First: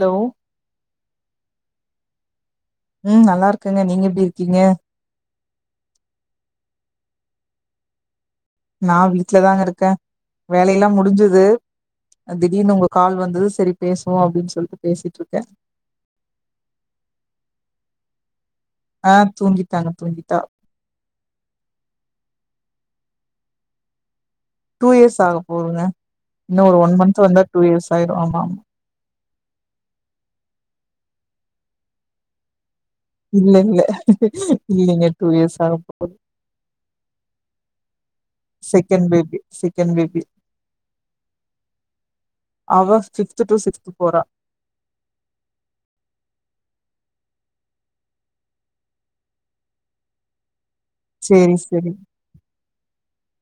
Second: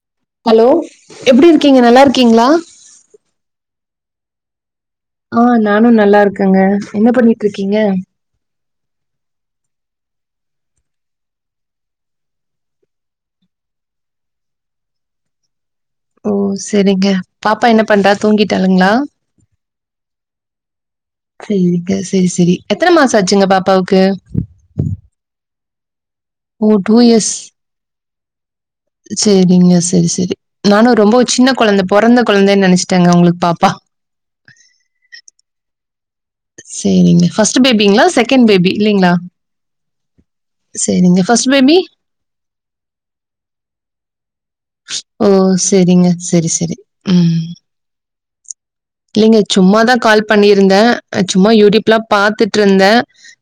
Hello hello எப்டி இருக்கீங்க நல்லா இருக்கீங்களா ம் நல்லா இருக்கங்க நீங்க எப்டி இருக்கீங்க ஆ நானு நல்லா இருக்கேங்க என்ன பண்ணிட் இருக்கீங்க நா வீட்டுலதான்ங்க இருக்கே வேலையெல்லா முடிஞ்சது திடீர்னு உங்க கால் வந்தது சரி பேசுவோ அப்டின் சொல்ட்டு பேசிட்ருக்கே ஓ சரிங்க பாப்பா என்ன பண்றா தூங்கிட் ட்டாளுங்களா ஆ தூங்கிட்டாங்க தூங்கிட்டா சரிங்க சரி சரி எத்தன மாச ஆச்சுங்க பாப்பாவுக்கு டூ இயர்ஸ் ஆக போதுங்க இன்னு ஒரு ஓ ஒன் டூ மந்த் வந்தா டூ இயர்ஸ் ஆயிரு ஆமா ஆமா சேரிங்க சேரி சேரி நானு ரொம்ப சின்ன கொழந்த பொறந்த கொழந்தன்னு நினைச் இல்ல இல்ல இல்லைங்க டூ இயர்ஸ் ஆகப் சேரிங்க ஃபர்ஸ்ட் பேபிங்களா செகண்ட் பேபி செகண்ட் இல்லங்களா பேபி செகண்ட் பேபி சேரிங்க ஃபர்ஸ்ட் பேபி அவ ஃபிப்த் டு சிக்த் போறா ஓ செரிங்க செரி செரி ம் இல்லைங்க சும்மாதா கால் பண்ணி இருந்தே சும்மா சேரி யூடியூப் சேரி லா பாத்துட்ருந்தே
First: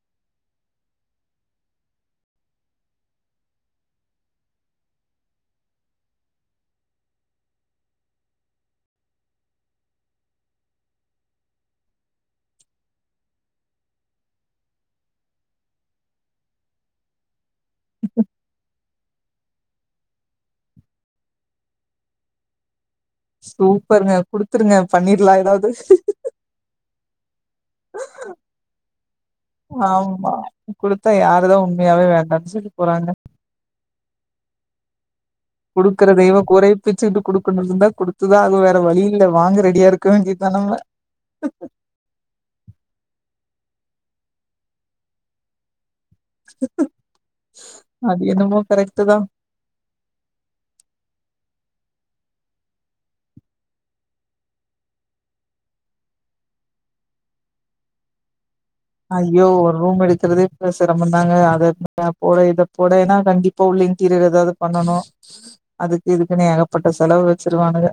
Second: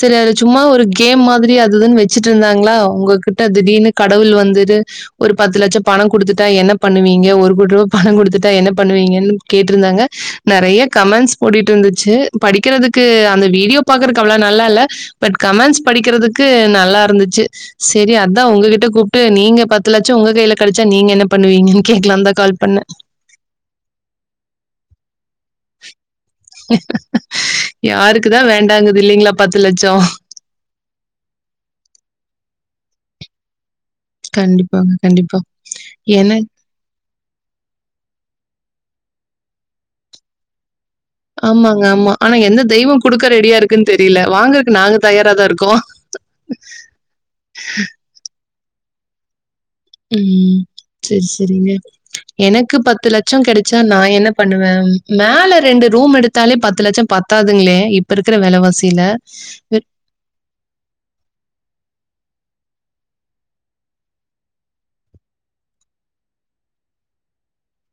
சரி அது சும்மா ஒரு கேம் மாதிரி அது இதுன்னு வச்சிட்டு இருந்தாங்களா உங்ககிட்ட திடீர்னு கடவுள் வந்துடு ஒரு பத்து லட்ச பணம் கொடுத்துட்டா என்ன பண்ணுவீங்க ஒரு கோடி ரூபா பணம் கொடுத்துட்டா என்ன பண்ணுவீங்கன்னு கேட்ருந்தாங்க நெறய கமெண்ட்ஸ் ஓடிட்டு இருந்துச்சு படிக்கிறதுக்கு அந்த வீடியோ பாக்கறக்கு அவ்ள நல்லா இல்ல பட் கமெண்ட்ஸ் படிக்கிறதுக்கு நல்லா இருந்துச்சு சரி அதா உங்ககிட்ட கூப்ட்டு நீங்க பத்து லட்ச உங்க கைல கெடச்சா நீங்க என்ன பண்ணுவீங்கன்னு கேக்கலாந்தா கால் பண்ண சூப்பருங்க குடுத்துருங்க பண்ணிரலா எதாவது யாருக்குதா வேண்டாங்குது இல்லைங்களா பத்து லட்ச ஆமா குடுத்தா யாரு தா உண்மையாவே வேண்டானு சொல்ல போறாங்க கண்டிப்பாங்க கண்டிப்பா கொடுக்குற என தெய்வ கூரைய பிச்சுக்கிட்டு கொடுக்கு இருந்தா குடுத்துதா ஆகு வேற வழி இல் இல்ல வாங்க ரெடியா இருக் வேண்டி தா நம்ம ஆமாங்க ஆமா ஆனா எந்த தெய்வ கொடுக்க ரெடியா இருக்குன்னு தெரியல வாங்குறக்கு நாங்க தயாராதா இருக்கோ அது என்னமோ கரெக்டுதா ம் செரி செரிங்க எனக்கு பத்து லட்ச கிடைச்சா நா என்ன பண்ணுவே மேல ரெண்டு ரூம் எடுத்தாலே பத்து லட்ச பத் தாதுங்களே இப்ப இருக்ற வெலவாசி ஐயோ ஒரு ரூம் எடுக்றதே இப்ப செரமந்தாங்க அத போட இத போட ஏன்னா கண்டிப்பா உள்ள இன்டீரியர் எதாவது பண்ணனு அதுக் இதுக்குன்னே ஏகப்பட்ட செலவ் வு வச்சுருவானுங்க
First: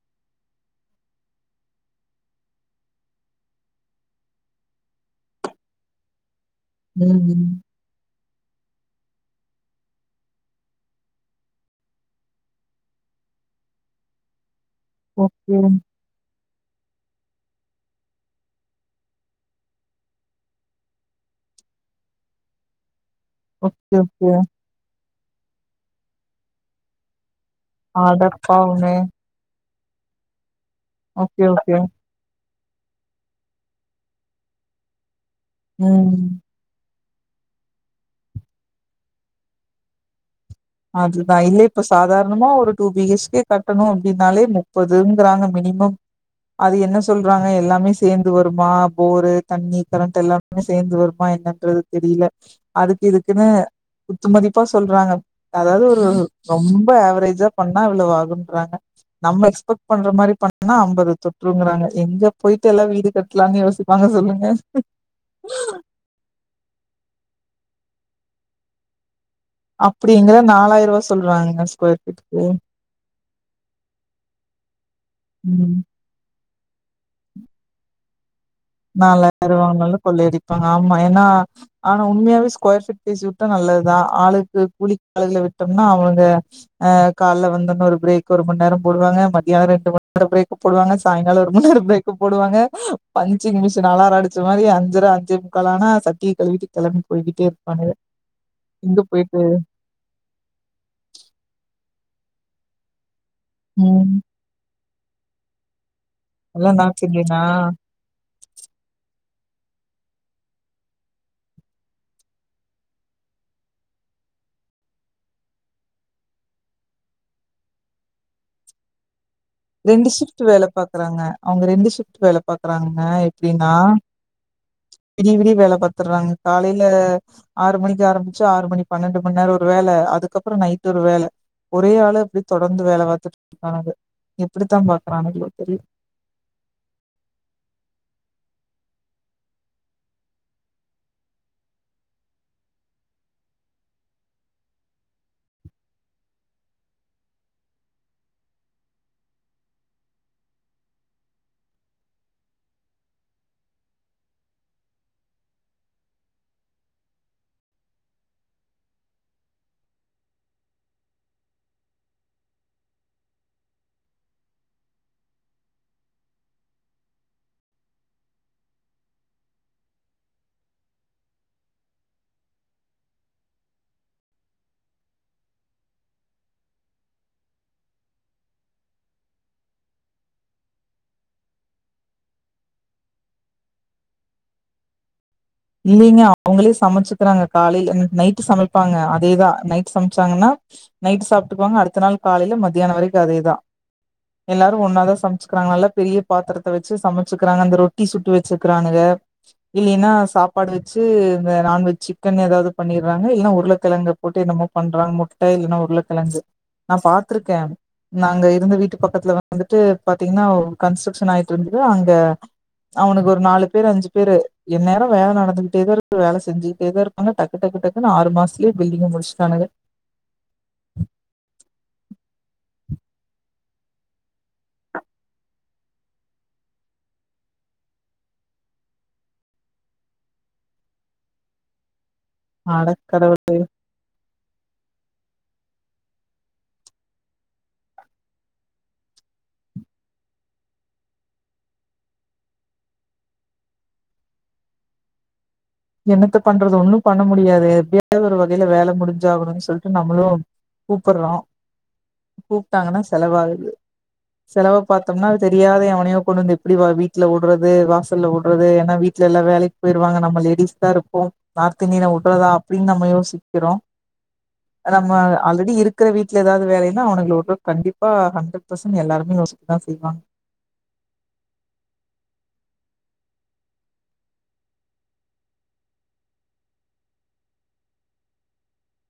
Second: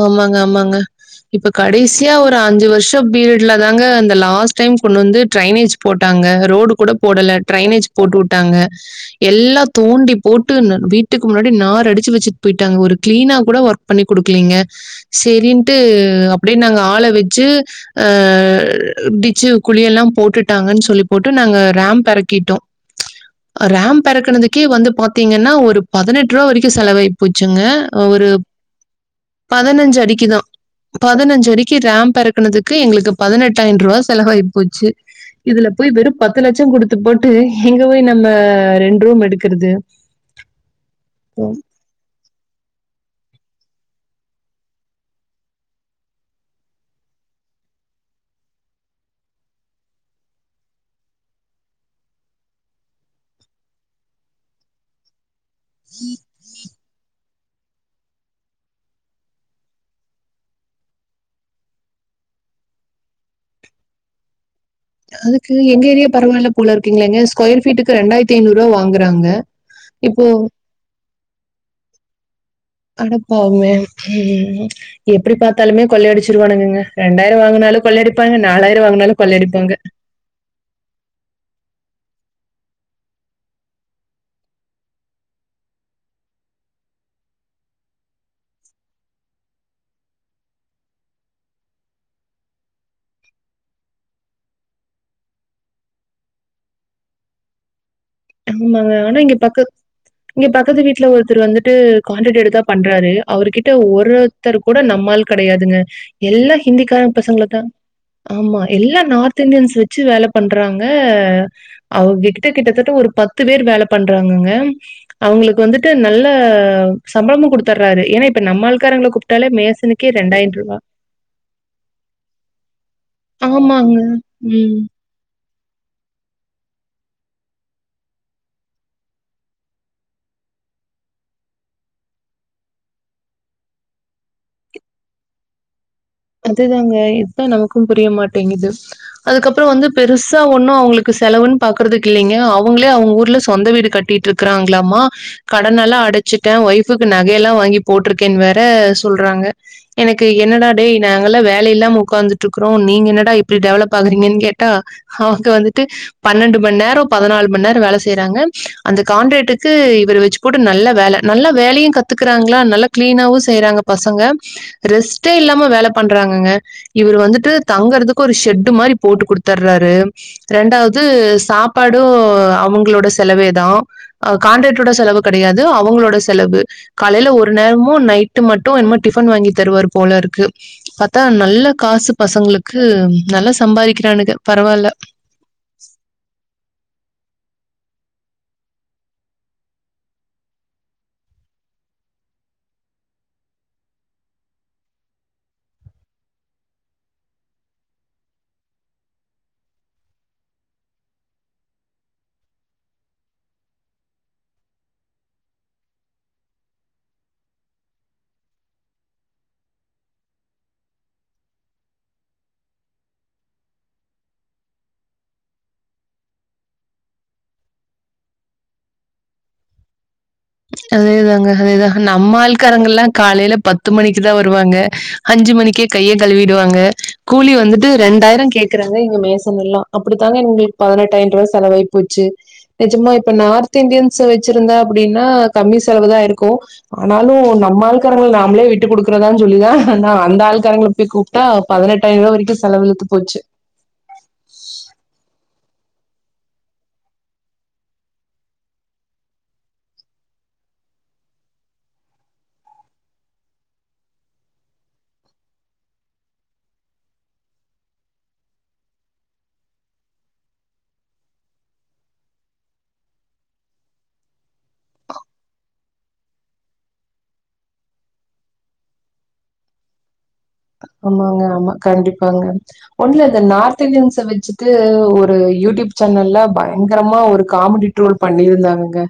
ஆமாங்க ஆமாங்க இப்ப கடைசியா ஒரு அஞ்சு வருஷ பீரியட்ல தாங்க அந்த லாஸ்ட் டைம் கொண்டு வந்து டிரைனேஜ் போட்டாங்க ரோடு கூட போடல ம் ட்ரைனேஜ் போட்டு வுட்டாங்க எல்லா தோண்டி போட்டு வீட்டுக்கு முன்னாடி நார அடிச்சு வச்சுட்டு போயிட்டாங்க ஒரு கிளீனா கூட ஒர்க் பண்ணி குடுக்லீங்க ஓகே சரின்ட்டு அப்டியே நாங்க ஆள வச்சு ஆ டிச்சு குழிய எல்லா போட்டுட்டாங்கன்னு சொல்லி போட்டு நாங்க ரேம் பெறக்கிட்டோ ஓகே ரேம் ஓகே பெறக்கனதுக்கே வந்து பாத்தீங்கன்னா ஒரு பதினெட் ரூவா வரைக்கு செலவாயி பூச்சுங்க அட ஒரு பாவமே பதினஞ்சு அடிக்குதா ஓகே பதினஞ்சு அடிக்கு ஓகே ரேம் பெறக்குனதுக் எங்ளுக்கு பதினெட்டயிரன் ரூவா செலவாய்போச்சு இதுல போய் வெறு ம் பத்து லட்சங்குடுத் போட்டு எங்க ஒய் நம்ம ரெண்ரூம் எடுக்குற்து அதுதா இல்ல இப்ப சாதார்ணமா ஒரு டூ பிஹெச்கே கட்டணு அப்டின்னாலே முப்பதுங்குறாங்க மினிமம் அது என்ன சொல்றாங்க எல்லாமே சேந்து வருமா போரு தண்ணி கரண்ட் எல்லாமே சேந்து வர்மா என்னன்றது தெரிய்ல அதுக் இதுக்குனு குத்துமதிப்பா சொல்றாங்க அதாது ஒரு ரொம்ப ஆவ்ரேஜா பண்ணா இவ்ளோ ஆகுன்றாங்க நம்ம எக்ஸ்பெக் பண்ற மாரி பண்ணா அம்பது தொற்றுங்குறாங்க எங்க போய் எல்லா வீடு கட்லான் யோசிப்பாங்க சொல்லுங்க அதுக்கு எங் ஏரியா பரவால்ல போலர்க்குங்லேங்க ஸ்கொயர் ஃபீட்டுக்கு ரெண்டாயித்தி ஐநூறுவா வாங்குறாங்க அப்புடி இப்போ இங்கல்லா நாலாயர்வா சொல்றாங்கக ஸ்கொயர் ஃபீட் அடப்பாவுமே எப்டி ம் பாத்தாலுமே கொள்ளையடிச் திருவானுங்கங்க ரெண்டாயிர வாங்குனாலு கொள்ளையடிப்பாங்கன் நாலாயர் வாங்னாலு கொள்ளயடிப்பாங்க ஆமா ஏன்னா ஆனோ உண்ம்யாவே ஸ்கொயர் ஃபீட் பேசி உட்டா நல்லதுதா ஆளுக்கு கூலிக் ஆளுக்ள விட்டம்னா அவுனுக அ கால்ல வந்தொன்ன ஒரு பிரேக் ஒருமன் நேரொ போடுவாங்க மதியா ரெண்டு மண்நேரொ பிரேக்கு போடுவாங்க சாய்கால ஒரு மண்நேர பிரேக் பு போடுவாங்க பஞ் சிங் மிஷன் அலார அடிச்ச மாரி அஞ்சர அஞ்சே முக்கால் ஆன சத்திய கழுவிட்டு கெளம் போய்கிட்டே இருப்பானுக எம் மங்க எங்க அனா இங்க போயிட்டு பக்க இங்க பக்கத்து வீட்ல ஒருத்தர் வந்துட்டு காண்டெட் எடுத்தா பண்றாரு அவுர்கிட்ட ம் ஒரு அத்தர் கூட நம்மால் கடையாதுங்க எல்லா ஹிந்திகாரங் பசங்கள ட ஆமா எல்லா நார்த் தின்டியன்ஸ் வச்சு வேல பண்றாங்க அவுங்க கிட்ட கிட்டத்தட்ட ஒரு பத்து வேர் வேல பண்றாங்கங்க அவுங்ளுக் வந்துட்டு நல்ல சம்பளமு குடுத்தற்றாரு எ ஏன்னா இப்ப நம்மாள் காரங்ள கூப் ரெண்டு ஷிஃப்ட் வேல பாக்குறாங்க அவுங்க ரெண்டு ஷிஃப்ட் வேல பாக்குறாங்க எப்டின்னா ஆமாங்க. ம். விடி விடிவ் வேல பத்துறாற்ங்க காலைல ஆறு மணிக்கு ஆரம்ச் ஆறு மணி பன்னண்டு மண நேர ஒரு வேலை அதுக்கப்பரொ நைட் ஒரு வேல ஒரே ஆளு அப்டி தொடர்ந்து வேல பாத்துட் கனகு இப்புடுதா பாக்குறானுங்ளோ தெரிய் அதுதாங்க இத்தா நமக்கு புரிய மாட்டேங்குது அதுக்கப்பற வந்து பெருசா ஒன்னு அவுங்ளுக்கு செலவுன் பாக்குறதுக் இல்லிங்க அவுங்ளே அவுங்க ஊர்ல சொந்த வீடு கட்டிட்ருக்குறாங்ளாமா கடனலா அட விச்சிட்ட ஒய்ஃபுக்கு நகயெல்லா வாங்கி போட்ருக்கேன் வேற சொல்றாங்க எனக்கு என்னடா டேய் நாங்கல்லா வேலை இல்லாம உக்கார்ந்துட்ருக்குறோ நீங்க என்னடா இப்டி டெவலப் ஆகுறீங்கன் கேட்டா அவுங்க வந்துட் பன்னண்டு மண் நேரொ பதனால் மண் நேர வேல செய்றாங்க அந்த காண்ரேட்டுக்கு இவரு வெச்கூடு நல் ல்ல வேல நல்ல வேலயு கத்துக்குறாங்ளா நல்லா க்ளீனாவு செய்றாங்க பசங்க ரெஸ்டே இல்லா ம வேல பண்றாங்கங்க இவுரு வந்துட்டு தங்கறதுக் ஒரு ஷெட்டு மாரி போட்டு குடுத்தற்றாரு ரெண்டாவுது சாப்பாடு அவுங்ளோட செலவே தா காண்ரேட்டோட செலவு கடயாது து அவங்ளோட செலவு காலைல ஒரு நேரமு நைட்டு மட்டு என்மோ டிஃபன் வாங்கி தருவார் போலர்க்கு பத்தா நல்ல காசு பசங்ளுக்கு நல்ல சம்பாரிக்கிறானுக பரவால்ல இல்லிங்க அவுங்களே சமச்சு குறாங்க காலைல நைட்டு சமைப்பாங்க அதேதா நைட்டு சம்ச்சாங்கனா நைட் சாப்ட்க்குவாங்க அடுத்த நாள் காலைல மத்யான வரைக்கு அதேதா எல்லாரு ஒன்னாதா சம்ச்சுக்குறாங்க நல்லா பெரிய பாத்துரத்த வெச்சு சமச்சுக்குறாங்க அந்த ரொட்டி சுட்டு வெச்சுக்றானுக இல்லினா சாப் ப்பாடு வெச்சு இந்த நான்வெஜ் சிக்கனே ஏதாது பண்ணிறாங்க இல்னா உருளக்கெழங்க போட்டு என்னமோ பண்றாங் முட்ட இல்ன்னா உருளகெழங்கு நா பாத்ருக்கே நாங்க இருந்த வீட்டு பக்கத்ல வந்துட்டு பாத்தீங்னா ஒ கன்ஸ்ட்ரக்ஷன் ஆயிட்ருந்து து அங்க அவுனுக்கு ஒரு நாலு பேர் அஞ்சு பேரு என் நேரொ வேல நடந் வன்ட்டே தா இருக்கு வேல செஞ்சுகிட்டே தா இர்ப்பாங்க டக்கு டக்கு டக்குனு ஆறு மாஸ்த்லே பில்டிங்க முடிசஷ்ட்டானுக அதேதாங்க அதேதா நம்ம ஆள்காரங்கல்லா காலேல பத்து மணிக்குதா வருவாங்க அஞ்சு ம ணிகே கைய கழுவிடுவாங்க கூலி வந்துட்டு ரெண்டாய்ரோ கேக்குறாங்க இங்க மேசெம் எல்லா அப்புடித்தாங்க எங்ளு பதினெட்டாய்ன்ருவா செலவாய் போச்சு அட நெஜமா இப்ப கடவுளே நார்த் இந்தியன்ஸ வச்சிருந்த அப்புடினா கம்மி செலவு தா ஆய்ருக்கு ஆனாலு நம்ம ஆள்காரங்கள் நாம்ளே விட்டு குடுக்குறதான் சொல்லிதா நா அந்தா ஆள்காரங்ள போய் கூப்ட்டா பதினெட்டாய்ர்வா வரைக்கு செலவு இழுத்து போச்சு என்னத்த பண்றது ஒன்னு பண்ண முடியாது எப்டியாது ஒரு வகேல வேல முடிஞ்சாகணுன் சொல்ட்டு நம்ளு கூப்புர்றோ கூப்பிட்டாங்கனா செலவாகுது செலவ பாத்தோம்னா தெரியாத எவனையோ கொண்டு வந்து எப்டி வா வீட்ல உடுறது வாசல்ல உடுறது ஏனா வீட் ட்லெல்லா வேலைக் பேய்ருவாங்க நம்ம லேடிஸ் தா இருப்போ நார்த் இந்தியன உட்றதா அப்டின் நம்ம யோசிக்கிறோ நம்ம ஆல்ரெடி இருக்கிற வீட்ல எதாவ்து வேலேன்னா அவனுங்குள உட்டு கண்டிப்பா ஹண்ட்ரட் பர்சன் எல்லாருமே யோசித்துதா செய்வாங்க ஆமாங்க ஆமா கண்டிப்பாங்க ஒன்ல இந்த நார்த் இந்தியன்ஸ வச்சுட்டு ஒரு யூட் டியூப் சேனல்ல பயங்ரமா ஒரு காமடி ட்ரோல் பண்ணிருந்தாங்கங்க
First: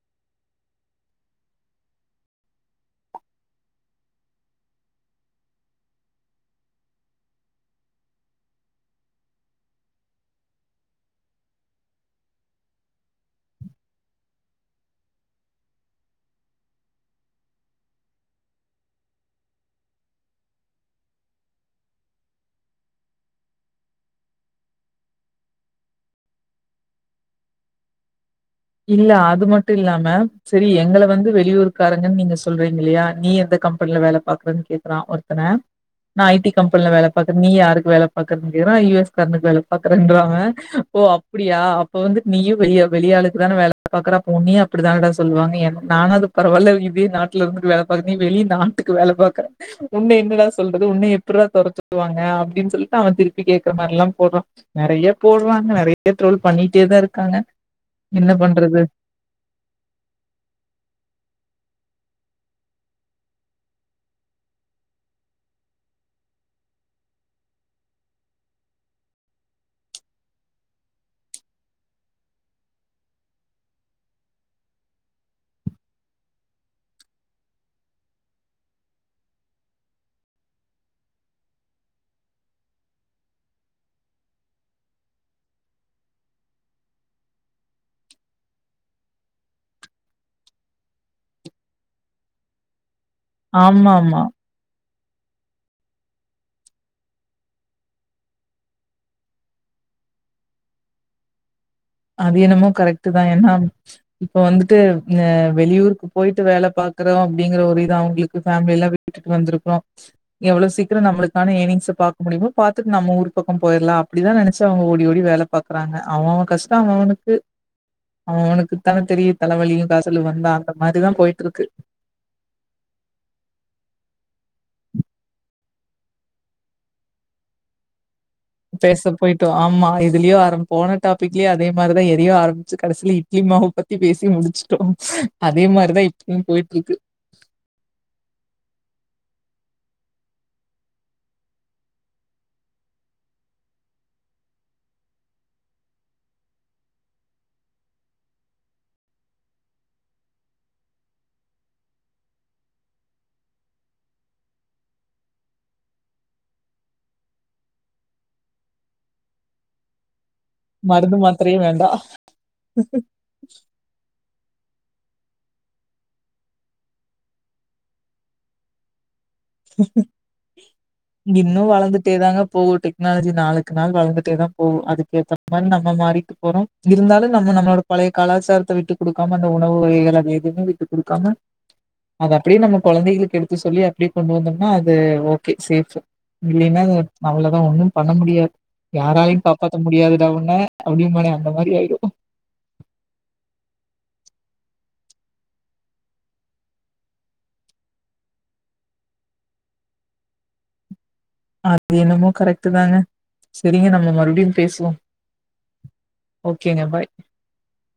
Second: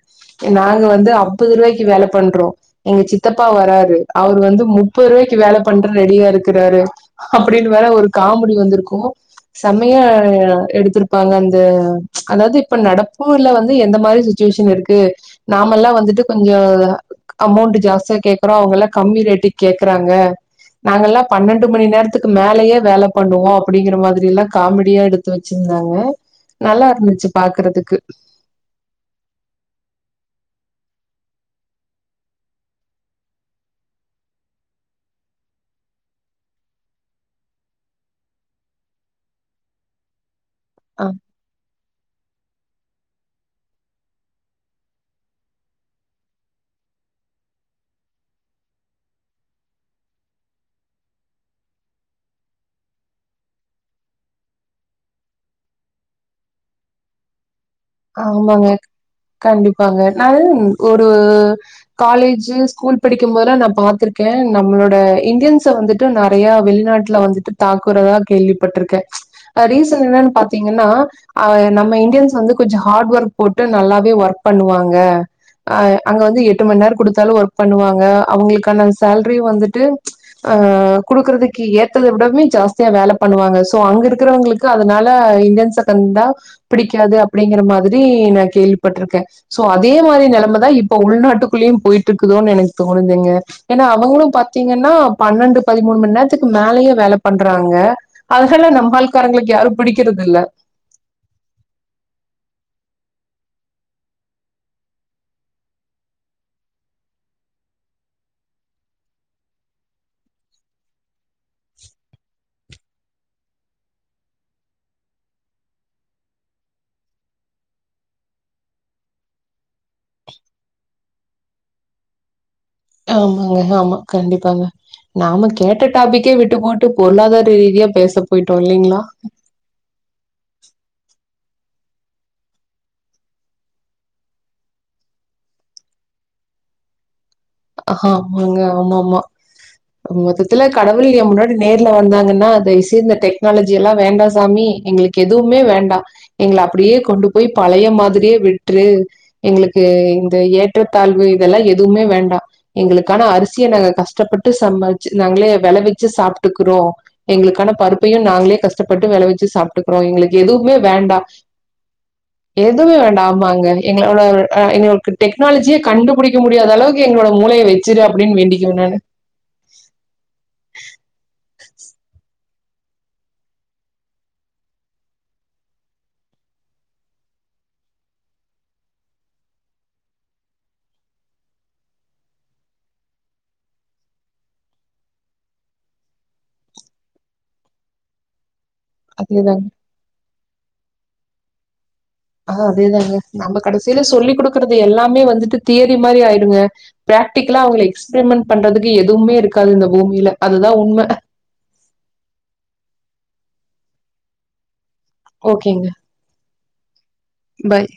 நாங்க வந்து அப்பதுரே மைக்கி வேல பண்றோ எங்க சித்தப்பா வராரு அவர் வந்து முப்பதுருவாய்க்கு வேல பண்ற ரெடியா இரு க்குறாரு அப்புடின் வேற ஒரு காமடி வந்திருக்கூ செமையா எடுத்திருப்பாங்க அந்த அதாவ்து இப்ப நடப்பூர்ல வந்து எந்த மாரி சிட்ச் சுவேஷன் இருக்கு நாமல்லா வந்துட்டு கொஞ்சோ அமௌண்டு ஜாஸ்தியா கேக்குறோ அவுங்குல்லா கம்மி ரே டிக கேக்குறாங்க நாங்கெல்லா பன்ணண்டு மணி நேர்த்துக்கு மேலயே வேல பண்ணுவோ அப்புடிங்கிற மாதிரிலா காமெடியா எடுத்து வச்சிர்ந்தாங்க நல்லா இருந்துச்சு பாக்குறதுக்கு இல்ல அது மட்டு இல்லாம செரி எங்கள வந்து வெளியூர் காரங்கன் நீங்க சொல்றீங் இல்லையா நீ எந்த கம்பன்ல வேல பாக்றன் கேக்குறான் ஒருத்தன நான் ஐ டி கம்பன்ல வேல பாக்குர் நீ யாருக்கு வேல பாக்கற்து செய்றான் யு எஸ் கார்னுக் வேல பாக்குறன்றா அவன் ஓ ஆ அப்புடியா அப்போ வந்து நீயு வெளிய வெளியாலு சூப்புரான வேல பாக்குறா இப் ஒன்னியு அப்டித்தானடா சொல்வாங்க என் நானாது பராவால இதே நாட்ல இருந்துட்டு வேல பாக்கு நீ வெள் நீ நாட்டுக்கு வேலை பாக்ற உன்ன என்னடா சொல்றது உன்ன எப்புட்றா தொற சொல்லுவாங்க அப்டின் சொல்ட்டு அவன் திருப் பி கேக்குற மார்லா போட்றான் நெறைய போடுவாங்க நெறைய பேர் ட்ரோல் பண்ணிட்டே தா இருக்காங்க என்ன ஆமாங்க பண்றது? கண்டிப்பாங்க நல்ன் ஒரு காலேஜு ஸ்கூல் படிக்கும் போதுலா நான் பாத்திருக்கேன் நம்ளோட இந்தியன்ஸ வந்துட்டு நறையா வெளிநா ட்ல வந்துட்டு தாக்குறதா கேள்விபட்ருக்கே ஆ ரீசன் என்னனு பாத்தீங்கன்னா ஆ நம்ம இந்தியன்ஸ் வந்து கொஞ்சோ ஹார்ட் ஒர்க் போட்டு நல்லாவே ஒர்க் பண்ணுவாங்க ஆ அங்க வந்து எட்டு மண் நேர் குடுத்தாலு ஒர்க் பண்ணுவாங்க அவுங்கிளுக்கான சேல்ரி வந்துட்டு ஆ குடுக்குறதுக்கு ஏத்தத விடமே ஜாஸ்தியா வேல பண்ணுவாங்க சோ அங்க இருக்குறவுங்ளுக்கு அதனால இந்தியன்ஸா பெர்ந்தா பிடிக்காது அப் பிடிங்கிற மாதிரி நான் கேள்விப்பட்ருக்கே சோ அதே மாரி நெலமதா இப்போ உள்நாட்டுக்குள்ளயு போய்ட்டிருக்குது தோன் எனக் தோணுதுங்க ஏனா ஆமாமா. அவங்குளு பாத்தீங்கனா பன்ணண்டு பதிமூண்ம நேர்த்துக்கு மேலயே வேல பண்றாங்க அதனால நம்மால்காரங்ளுக்கு யாரு பிடிக்கிற இல்ல [inaudible] அது என்னமோ கரெக்ட்டு தா ஏனா இப்ப வந்துட்டு ங்க வெளியூருக்கு போயிட்டு வேல பாக்குறோ அப்டிங்கிற ஒரு இதா அவுங்ளுக்கு ஃபேம்லிலா விட்டுட்டு வந்திருக்கோ எவ்ளோ சீக்ரோ நம்ளுக்கான ஏன்னிங்ஸ பாக்கு டிமோ பாத்துட்டு நம்ம ஊரு பக்கோ போய்ர்லா அப்டிதா நெனச்சு அவுங்க ஓடி ஓடி வேல பாக்குறாங்க அவோவோ கஷ் டா அவனுக்கு அவனுனக்குத்தான் தெரியு தலைவலியு காசலு வந்தா அந்த மாதிதா போய்ட்ருக்கு ஆமாங்க ஆமா கண்டிப்பாங்க நாம கேட்ட டாபிக்கே விட்டு போட்டு பொருளாதார ரீதியா பேச போயிட்டோ இல்லைங்களா பேச போய்ட்டோ ஆமா எதுல்யோ ஆரம் போன டாப் பிக்லி அதே மாரிதா எதியோ ஆரம்பிச்சு கடசில இட்லி மாவு பத்தி பேசி முடிச்சுட்டோ அதே மாரிதா ஈப் பும் போய்ட்ருக்கு ஹாமாங்க ஆமா ஆமா மொத்தத்துல கடவுள் ஏ முன்னாடி நேர்ல வந்தாங்கன்னா தைவ்செய் இந்த டெக்னாலஜி எல்லா வேண்டா சாமி எங்களுக்கு எதுவுமே வேண்டா எங்கள அப்படியே கொண்டு போய் பழைய மாதிரியே விட்று எங்களுக் க்கு இந்த ஏற்றத்தாழ்வு இதெல்லா எதுவுமே வேண்டா எங்களுக்கான அரிசிய நாங்க கஷ்டப்பட்டு சம்பார்ச்சு நாங்களே வெளவெச்சு சாப்ட்டுக்குறோ எங்களு க்கான பருப்பையு நாங்களே கஷ்டப்பட்டு வெல வெச்சு சாப்ட்டுக்குறோ எங்களுக் எதுவுமே வேண்டா மருந்து மாத்திரையே வேண்டாம். எதுமே வேண்டா ஆமாங்க எங்களோட ஆஹ் எங்களுக்கு டெக்னாலஜியே கண்டுபுடிக்க முடியாத அளவுக்கு எங்களோட மூளைய வெச்சுரு அப்டின்னு வேண்டிக்குவ நானு இன்னு வள வளந்துட்டே தாங்க போகு டெக்னாலஜி நாளுக்கு நாள் வளந்துட்டே தா போகு அதுக்கேத்த மாரி நம்ம மாறிக்க போறோ இருந்தாலு நம்ம நம்மளோட பழைய கலாச்சாரத்த விட்டு குடுக்காம அந்த உணவு வகைகள் அது எதுமே விட்டுக் குடுக்காம அதப்டியே நம்ம கொழந்தைகளுக்கு எடுத்து சொல்லி அப்டி கொண்டு வந்தோம்னா அது ஓகே சேஃபு இல்லைன்னா அவளதா ஒண்ணும் பண்ண முடியாத் யாராலையு அதேதாங்க. காப்பாத்த முடியாதுடா உண்ண அப்டி மானே அந்த மாரி ஆய் சில சொல்லி குடுக்கறது எல்லாமே வந்துட்டு தியரி மாரி ஆயிடுங்க பிராக்டிகலா அவுங்கள எக்ஸ்பிரிமெண்ட் பண்றதுக் எதுவுமே இருக்காது இந்த பூமில அதுதா உண்ம அது என்னமோ கரெக்ட்டு தாங்க சரிங்க நம்ம மறுவுடியு பேசுவோ ஓகேங்க ஓகேங்க பாய் பாய்